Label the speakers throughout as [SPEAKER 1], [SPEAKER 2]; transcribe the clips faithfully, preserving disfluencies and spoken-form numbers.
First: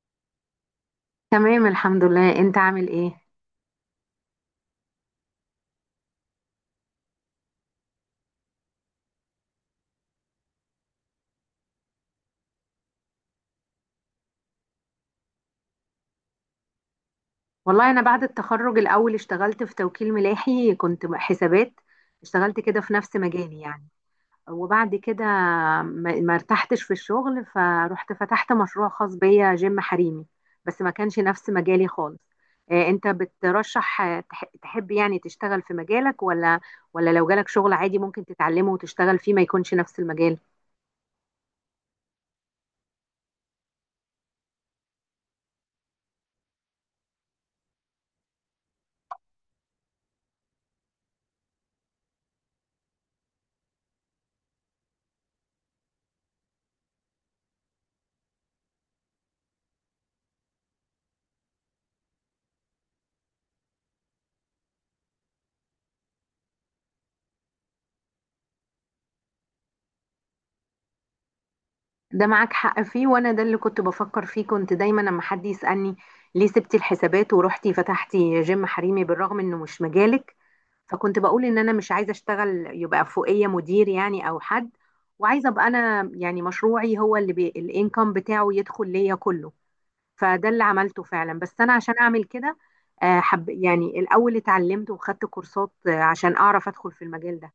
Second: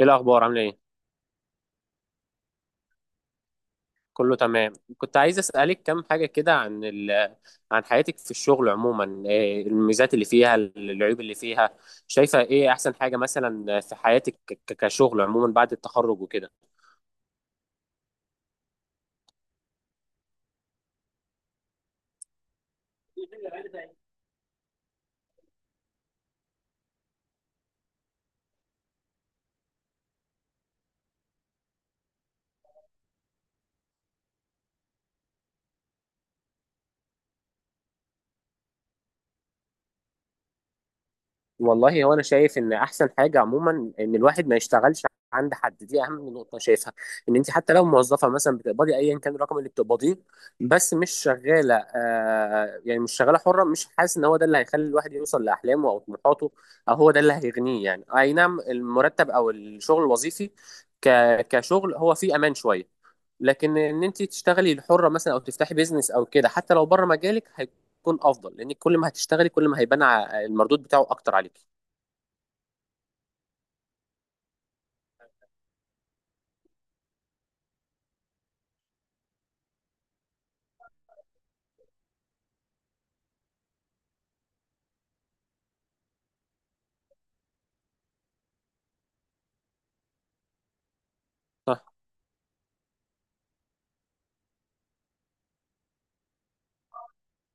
[SPEAKER 1] ايه الاخبار؟ عامله ايه؟
[SPEAKER 2] تمام الحمد لله، انت عامل ايه؟
[SPEAKER 1] كله تمام. كنت عايز اسالك كام حاجه كده عن ال... عن حياتك في الشغل عموما، إيه الميزات اللي فيها، العيوب اللي فيها؟ شايفه ايه احسن حاجه مثلا في حياتك، ك- كشغل عموما بعد التخرج وكده؟
[SPEAKER 2] والله انا بعد التخرج الاول اشتغلت في توكيل ملاحي، كنت حسابات. اشتغلت كده في نفس مجالي يعني. وبعد كده ما ما ارتحتش في الشغل، فروحت فتحت مشروع خاص بيا، جيم حريمي. بس ما كانش نفس مجالي خالص. اه، انت بترشح اه، تح- تحب يعني تشتغل في مجالك، ولا ولا لو جالك شغل عادي ممكن تتعلمه وتشتغل فيه ما يكونش نفس المجال؟
[SPEAKER 1] والله هو انا شايف ان احسن حاجه عموما ان الواحد ما يشتغلش عند حد. دي اهم نقطه أنا شايفها، ان انت حتى لو موظفه مثلا، بتقبضي ايا كان الرقم اللي بتقبضيه، بس مش شغاله، آه يعني مش شغاله حره، مش حاسس ان هو ده اللي هيخلي الواحد يوصل لاحلامه او طموحاته، او هو ده اللي هيغنيه. يعني اي نعم، المرتب او الشغل الوظيفي ك كشغل هو فيه امان شويه، لكن ان انت تشتغلي الحره مثلا او تفتحي بيزنس او كده، حتى لو بره مجالك، تكون افضل، لان كل ما هتشتغلي كل ما هيبان ع- المردود بتاعه اكتر عليكي.
[SPEAKER 2] ده معاك حق فيه، وانا ده اللي كنت بفكر فيه. كنت دايما لما حد يسألني ليه سبتي الحسابات ورحتي فتحتي جيم حريمي بالرغم انه مش مجالك، فكنت بقول ان انا مش عايزه اشتغل يبقى فوقيه مدير يعني او حد، وعايزه ابقى انا يعني مشروعي هو اللي بي... الانكم بتاعه يدخل ليا كله. فده اللي عملته فعلا. بس انا
[SPEAKER 1] صح،
[SPEAKER 2] عشان اعمل كده آه، حب يعني الاول اتعلمت وخدت كورسات آه، عشان اعرف ادخل في المجال ده.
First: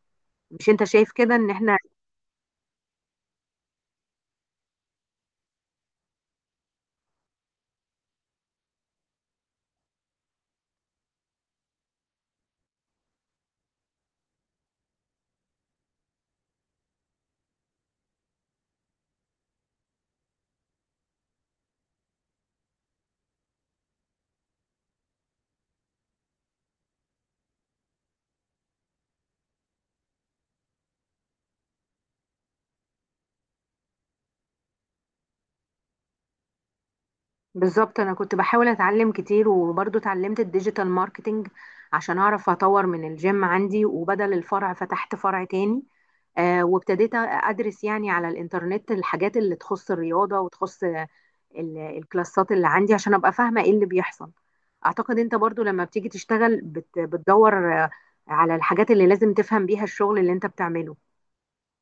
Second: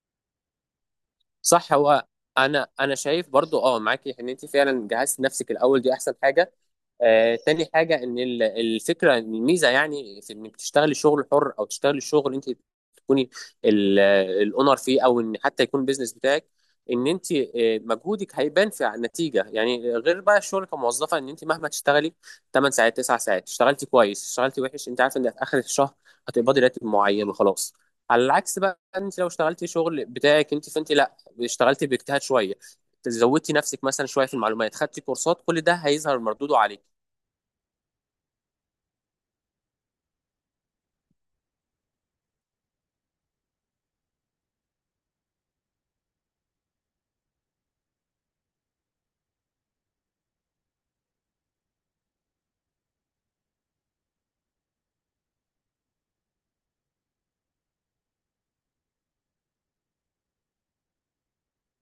[SPEAKER 2] مش انت شايف كده ان
[SPEAKER 1] صح.
[SPEAKER 2] احنا؟
[SPEAKER 1] هو انا انا شايف برضو، اه معاكي ان انت فعلا جهزت نفسك الاول، دي احسن حاجه. آه، تاني حاجة إن ال- الفكرة، الميزة يعني في إنك تشتغلي شغل حر أو تشتغلي شغل أنت تكوني الأونر فيه، أو إن حتى يكون البيزنس بتاعك، إن أنت آه، مجهودك هيبان في النتيجة، يعني غير بقى الشغل كموظفة، إن أنت مهما تشتغلي تمان ساعات، تسعة ساعات، اشتغلتي كويس، اشتغلتي وحش، أنت عارفة إن في آخر الشهر هتقبضي راتب معين وخلاص. على العكس بقى، أنت لو اشتغلتي شغل بتاعك أنت، فأنت لا، اشتغلتي باجتهاد شوية، زودتي نفسك مثلا شويه في المعلومات، خدتي كورسات، كل ده هيظهر مردوده عليك
[SPEAKER 2] بالظبط، انا كنت بحاول اتعلم كتير وبرضه اتعلمت الديجيتال ماركتينج عشان اعرف اطور من الجيم عندي، وبدل الفرع فتحت فرع تاني. آه، وابتديت ادرس يعني على الانترنت الحاجات اللي تخص الرياضة وتخص آه، ال- الكلاسات اللي عندي عشان ابقى فاهمة ايه اللي بيحصل. اعتقد انت برضه لما بتيجي تشتغل بت- بتدور آه، على الحاجات اللي لازم تفهم بيها الشغل اللي انت بتعمله.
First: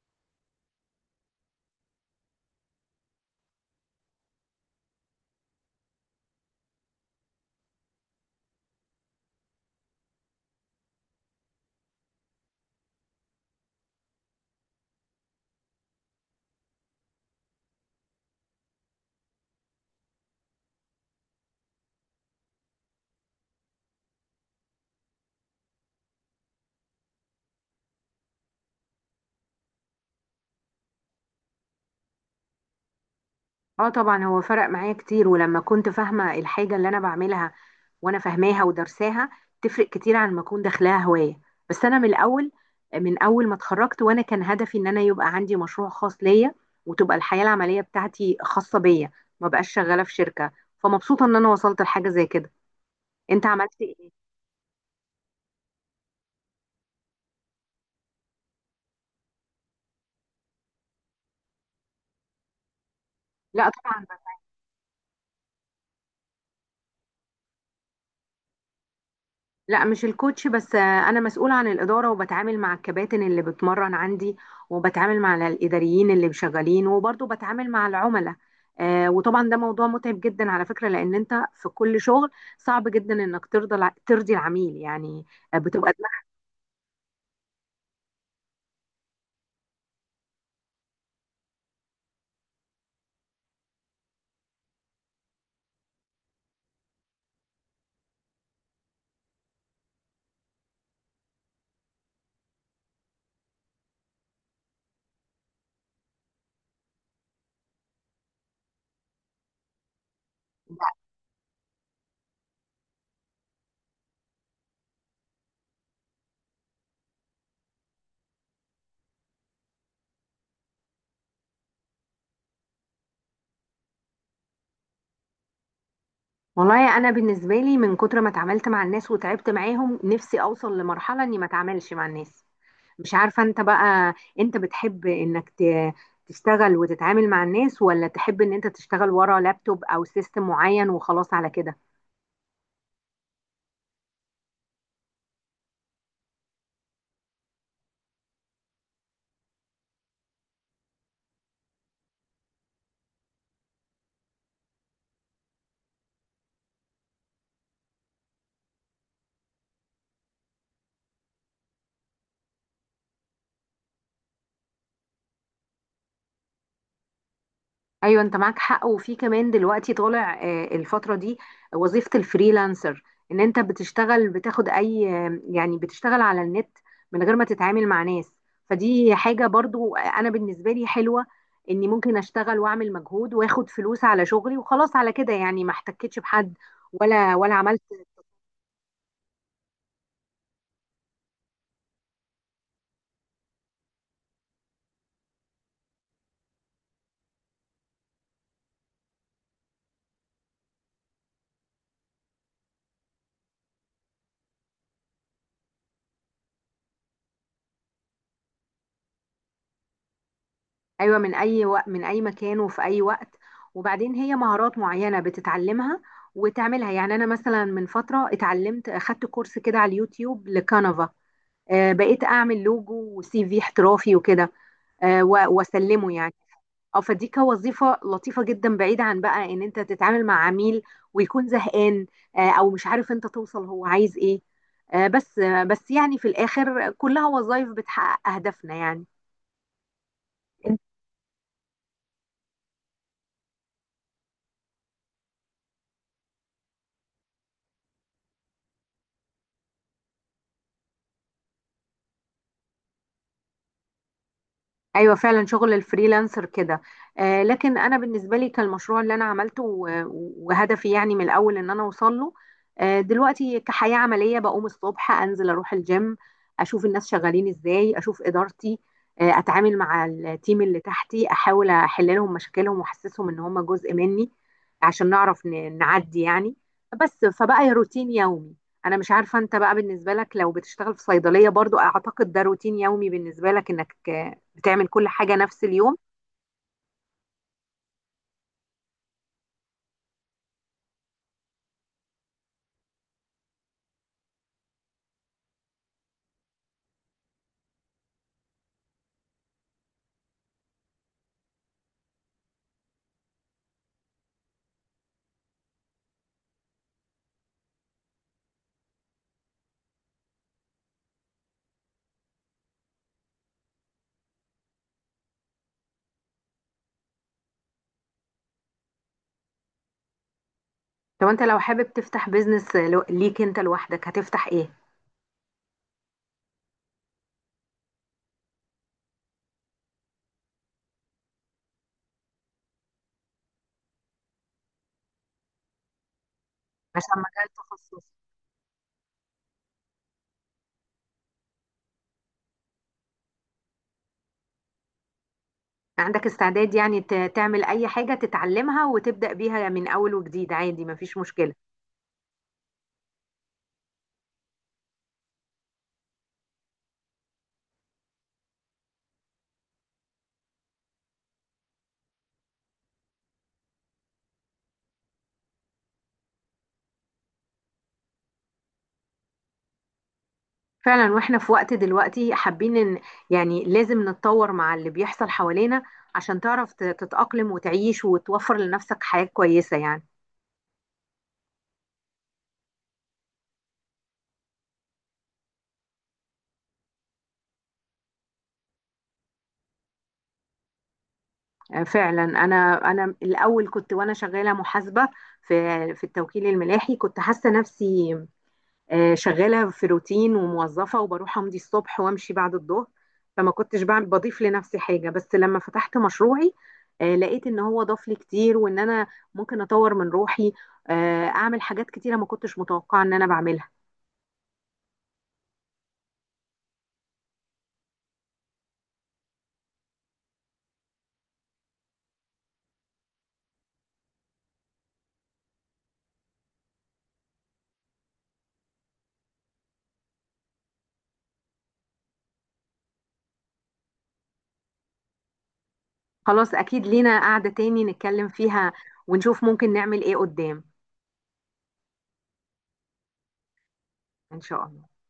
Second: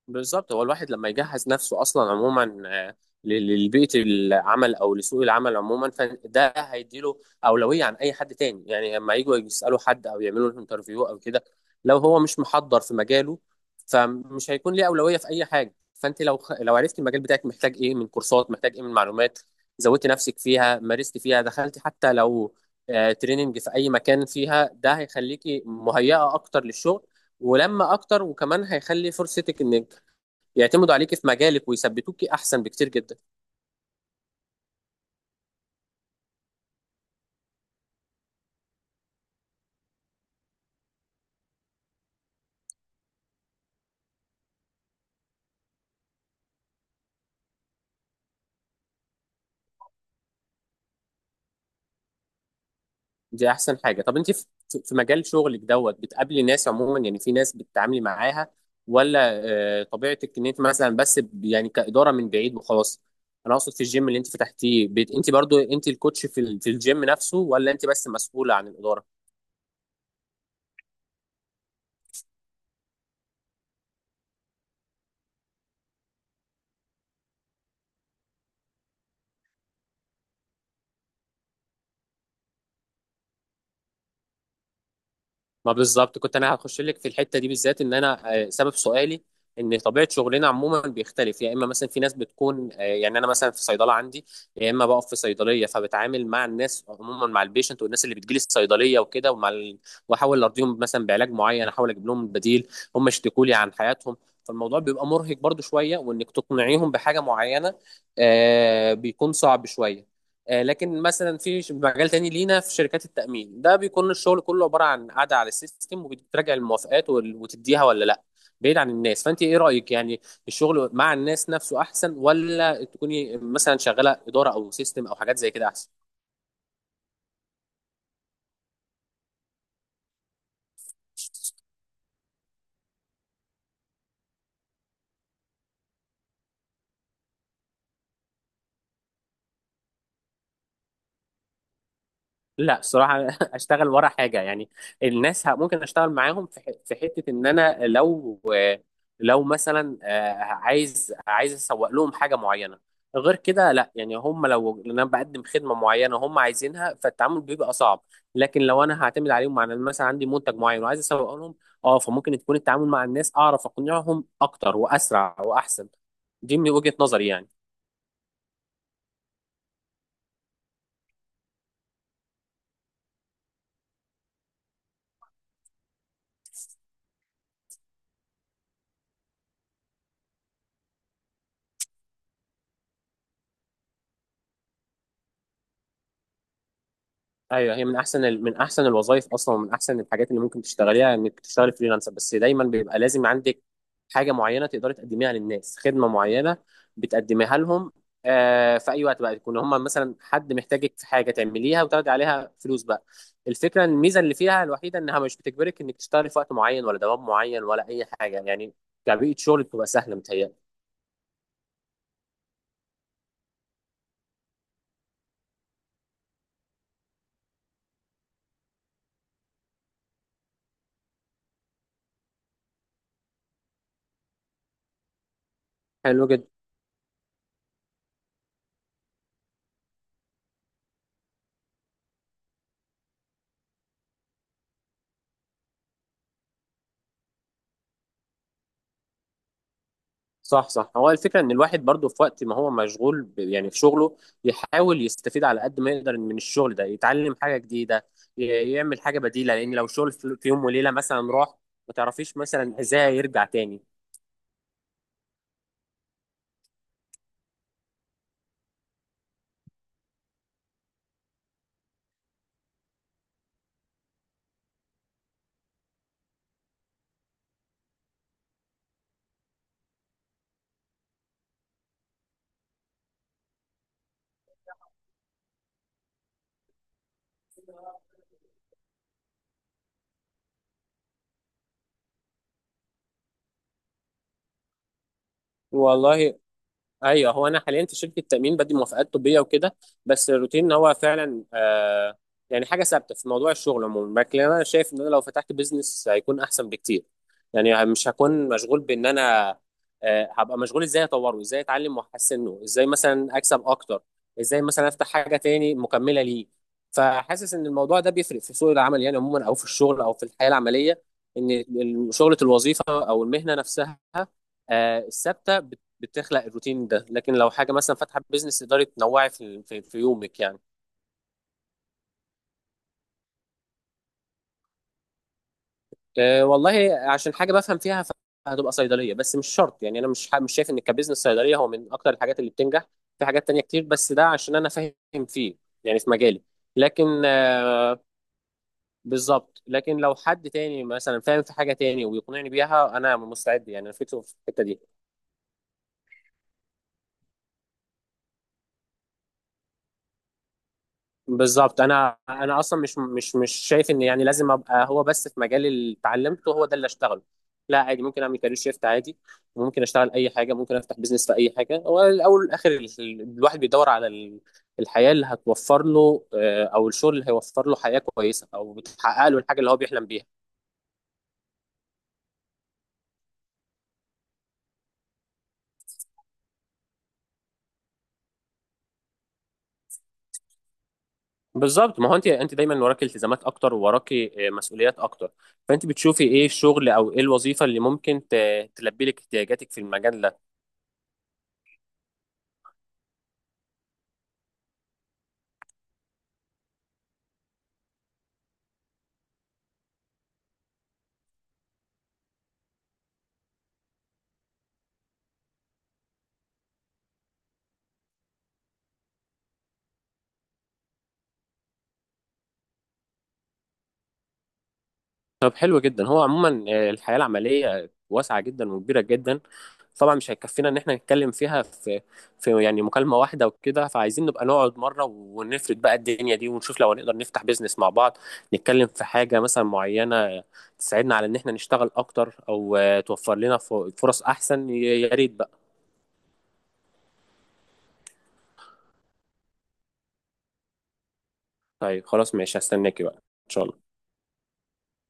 [SPEAKER 1] بالظبط. هو الواحد لما يجهز نفسه اصلا عموما، آه، ل- للبيئه العمل او لسوق العمل عموما، فده هيديله اولويه عن اي حد تاني، يعني لما يجوا يسالوا حد او يعملوا له انترفيو او كده، لو هو مش محضر في مجاله، فمش هيكون ليه اولويه في اي حاجه. فانت لو خ- لو عرفت المجال بتاعك محتاج ايه من كورسات، محتاج ايه من معلومات، زودت نفسك فيها، مارست فيها، دخلت حتى لو آه، تريننج في اي مكان فيها، ده هيخليكي مهيئه اكتر للشغل، ولما اكتر، وكمان هيخلي فرصتك انك يعتمدوا عليكي في مجالك ويثبتوكي احسن بكتير جدا.
[SPEAKER 2] اه طبعا، هو فرق معايا كتير. ولما كنت فاهمة الحاجة اللي انا بعملها وانا فاهماها ودرساها، تفرق كتير عن ما اكون داخلاها هواية. بس انا من الاول، من اول ما اتخرجت وانا كان هدفي ان انا يبقى عندي مشروع خاص ليا، وتبقى الحياة العملية بتاعتي خاصة بيا، ما بقاش شغالة في شركة. فمبسوطة ان انا وصلت لحاجة زي كده. انت
[SPEAKER 1] دي احسن
[SPEAKER 2] عملت
[SPEAKER 1] حاجه.
[SPEAKER 2] ايه؟
[SPEAKER 1] طب انت في في مجال شغلك دوت، بتقابلي ناس عموما يعني، في ناس بتتعاملي معاها ولا آه، طبيعتك ان انت مثلا بس ب- يعني كاداره من بعيد وخلاص؟ انا
[SPEAKER 2] لا
[SPEAKER 1] اقصد في
[SPEAKER 2] طبعا،
[SPEAKER 1] الجيم اللي انت فتحتيه، بت- انت برضو انت الكوتش في ال- في الجيم نفسه، ولا انت بس مسؤوله عن الاداره؟
[SPEAKER 2] لا مش الكوتش بس. آه، انا مسؤولة عن الإدارة، وبتعامل مع الكباتن اللي بتمرن عندي، وبتعامل مع الإداريين اللي شغالين، وبرضه بتعامل مع العملاء. آه، وطبعا ده موضوع متعب جدا على فكرة، لأن أنت في كل شغل صعب جدا إنك ترضى الع- ترضي العميل يعني. آه،
[SPEAKER 1] ما
[SPEAKER 2] بتبقى
[SPEAKER 1] بالظبط،
[SPEAKER 2] دماغك.
[SPEAKER 1] كنت انا هخش لك في الحته دي بالذات. ان انا آه، سبب سؤالي ان طبيعه شغلنا عموما بيختلف. يا اما مثلا في ناس بتكون، آه، يعني انا مثلا في صيدله عندي، يا اما بقف في صيدليه، فبتعامل مع الناس عموما، مع البيشنت والناس اللي بتجيلي الصيدليه وكده، ومع ال... واحاول ارضيهم مثلا بعلاج معين، احاول اجيب لهم بديل، هم يشتكوا لي عن حياتهم، فالموضوع بيبقى مرهق برضو شويه، وانك تقنعيهم بحاجه معينه آه، بيكون صعب شويه. آه، لكن مثلا في ش- مجال تاني لينا، في شركات التأمين، ده بيكون الشغل كله عبارة عن قاعدة على السيستم، وبتراجع الموافقات وال- وتديها ولا لا، بعيد عن الناس. فأنت إيه رأيك يعني؟ الشغل مع الناس نفسه أحسن، ولا تكوني مثلا شغالة إدارة أو سيستم أو حاجات زي كده أحسن؟
[SPEAKER 2] والله أنا بالنسبة لي من كتر ما اتعاملت مع الناس وتعبت معاهم، نفسي أوصل لمرحلة إني ما اتعاملش مع الناس. مش عارفة انت بقى، انت بتحب انك ت- تشتغل وتتعامل مع الناس، ولا تحب ان انت تشتغل ورا لابتوب او سيستم معين وخلاص على كده؟
[SPEAKER 1] لا الصراحة أشتغل ورا حاجة يعني. الناس ه- ممكن أشتغل معاهم في ح- في حتة إن أنا لو لو مثلا آه، عايز عايز أسوق لهم حاجة معينة. غير كده لا، يعني هم لو لأن أنا بقدم خدمة معينة هم عايزينها، فالتعامل بيبقى صعب. لكن لو أنا هعتمد عليهم، مع إن مثلا عندي منتج معين وعايز أسوق لهم، أه فممكن تكون التعامل مع الناس، أعرف أقنعهم أكتر وأسرع وأحسن. دي من وجهة نظري يعني.
[SPEAKER 2] ايوه، انت معاك حق. وفي كمان دلوقتي طالع آه، الفترة دي وظيفة الفريلانسر، ان انت بتشتغل بتاخد اي آه، يعني بتشتغل على النت من غير ما تتعامل مع ناس. فدي حاجة برضو آه، انا بالنسبة لي حلوة، اني ممكن اشتغل واعمل مجهود واخد فلوس على شغلي وخلاص على كده، يعني ما احتكتش بحد ولا ولا
[SPEAKER 1] ايوه،
[SPEAKER 2] عملت.
[SPEAKER 1] هي من احسن، ال- من احسن الوظائف اصلا ومن احسن الحاجات اللي ممكن تشتغليها، انك تشتغلي فريلانسر. بس دايما بيبقى لازم عندك حاجه معينه تقدري تقدميها للناس، خدمه معينه بتقدميها لهم آه في اي وقت بقى يكون هم مثلا، حد محتاجك في حاجه تعمليها وتاخدي عليها فلوس بقى. الفكره، الميزه اللي فيها الوحيده انها مش بتجبرك انك تشتغلي في وقت معين، ولا دوام معين، ولا اي حاجه يعني، كبيئه شغل بتبقى سهله متهيألي.
[SPEAKER 2] ايوه، من اي وقت، من اي مكان، وفي اي وقت. وبعدين هي مهارات معينه بتتعلمها وتعملها يعني. انا مثلا من فتره اتعلمت، اخدت كورس كده على اليوتيوب لكانفا. آه، بقيت اعمل لوجو وسي في احترافي وكده، آه و- واسلمه
[SPEAKER 1] حلو
[SPEAKER 2] يعني.
[SPEAKER 1] جدا.
[SPEAKER 2] اه، فدي كوظيفه لطيفه جدا، بعيده عن بقى ان انت تتعامل مع عميل ويكون زهقان، آه او مش عارف انت توصل هو عايز ايه. آه بس آه بس يعني في الاخر كلها وظائف بتحقق اهدافنا يعني.
[SPEAKER 1] صح، صح. هو الفكرة ان الواحد برضه في وقت ما هو مشغول ب- يعني في شغله، يحاول يستفيد على قد ما يقدر من الشغل ده، يتعلم حاجة جديدة، ي- يعمل حاجة بديلة، لان لو شغل في في يوم وليلة مثلا راح، ما تعرفيش مثلا ازاي يرجع تاني.
[SPEAKER 2] ايوه فعلا، شغل الفريلانسر كده. آه، لكن انا بالنسبه لي كالمشروع اللي انا عملته و- وهدفي يعني من الاول ان انا اوصل له. آه دلوقتي كحياه عمليه، بقوم الصبح انزل اروح الجيم، اشوف الناس شغالين ازاي، اشوف ادارتي، آه اتعامل مع التيم اللي تحتي، احاول احل لهم مشاكلهم واحسسهم ان هم جزء مني عشان نعرف ن- نعدي يعني. بس فبقى يا روتين يومي. انا مش عارفه انت بقى بالنسبه لك لو بتشتغل في صيدليه برضو، اعتقد ده روتين يومي بالنسبه لك، انك بتعمل كل حاجة نفس اليوم.
[SPEAKER 1] والله ايوه، هو انا حاليا في شركه تامين، بدي موافقات طبيه وكده، بس الروتين، ان هو فعلا آه يعني حاجه ثابته في موضوع الشغل عموما. لكن انا شايف ان انا لو فتحت بيزنس هيكون احسن بكتير، يعني مش هكون مشغول بان انا آه هبقى مشغول ازاي اطوره، ازاي اتعلم واحسنه، ازاي مثلا اكسب اكتر، ازاي مثلا افتح حاجه تاني مكمله ليه. فحاسس ان الموضوع ده بيفرق في سوق العمل يعني عموما، او في الشغل، او في الحياه العمليه، ان ال- شغله، الوظيفه او المهنه نفسها آه، الثابته بتخلق الروتين ده، لكن لو حاجه مثلا فاتحه بيزنس، تقدري تنوعي في في, في يومك يعني.
[SPEAKER 2] طب انت لو حابب تفتح بيزنس لو- ليك انت لوحدك، هتفتح ايه؟
[SPEAKER 1] أه والله، عشان حاجه بفهم فيها، هتبقى صيدليه، بس مش شرط يعني، انا مش ح- مش شايف ان كبزنس صيدليه هو من اكتر الحاجات اللي بتنجح، في حاجات تانية كتير، بس ده عشان انا فاهم فيه، يعني في مجالي.
[SPEAKER 2] عشان
[SPEAKER 1] لكن
[SPEAKER 2] مجال
[SPEAKER 1] آه،
[SPEAKER 2] تخصصي.
[SPEAKER 1] بالظبط، لكن لو حد تاني مثلا فاهم في حاجه تاني ويقنعني بيها، انا مستعد يعني، انا فكره في الحته دي.
[SPEAKER 2] عندك استعداد يعني ت- تعمل اي حاجة تتعلمها وتبدأ بيها من اول وجديد عادي، مفيش مشكلة؟
[SPEAKER 1] بالظبط، انا انا اصلا مش مش مش شايف ان، يعني لازم ابقى هو بس في مجال اللي اتعلمته هو ده اللي اشتغله. لا عادي، ممكن اعمل كارير شيفت عادي، ممكن اشتغل اي حاجه، ممكن افتح بيزنس في اي حاجه. هو الاول والاخر ال- ال- الواحد بيدور على ال- الحياه اللي هتوفر له، آه، او الشغل اللي هيوفر له حياه كويسه، او بتحقق له الحاجه اللي هو بيحلم بيها.
[SPEAKER 2] فعلا، واحنا في وقت دلوقتي حابين ان يعني لازم نتطور مع اللي بيحصل حوالينا عشان تعرف ت- تتأقلم وتعيش وتوفر لنفسك حياة كويسة يعني.
[SPEAKER 1] بالظبط، ما هو انت انت دايما وراكي التزامات اكتر، وراكي آه، مسؤوليات اكتر، فانت بتشوفي ايه الشغل او ايه الوظيفه اللي ممكن ت- تلبي لك احتياجاتك في المجال ده.
[SPEAKER 2] آه فعلا، انا انا الاول كنت وانا شغالة محاسبة في في التوكيل الملاحي، كنت حاسة نفسي آه، شغالة في روتين وموظفة، وبروح أمضي الصبح وأمشي بعد الظهر، فما كنتش بعمل بضيف لنفسي حاجة. بس لما فتحت مشروعي، آه، لقيت إن هو ضاف لي كتير، وإن أنا ممكن أطور من روحي، آه، أعمل حاجات كتيرة ما كنتش متوقعة إن أنا بعملها.
[SPEAKER 1] طب حلو جدا. هو عموما آه، الحياة العملية واسعة جدا وكبيرة جدا، طبعا مش هيكفينا ان احنا نتكلم فيها في في يعني مكالمة واحدة وكده، فعايزين نبقى نقعد مرة ونفرد بقى الدنيا دي، ونشوف لو هنقدر نفتح بيزنس مع بعض، نتكلم في حاجة مثلا معينة تساعدنا على ان احنا نشتغل اكتر، او آه، توفر لنا ف- فرص احسن، يا يا ريت بقى.
[SPEAKER 2] خلاص أكيد لينا قعدة تاني نتكلم فيها، ونشوف ممكن نعمل إيه قدام.
[SPEAKER 1] طيب خلاص، ماشي، هستناكي بقى ان شاء الله.
[SPEAKER 2] إن شاء الله.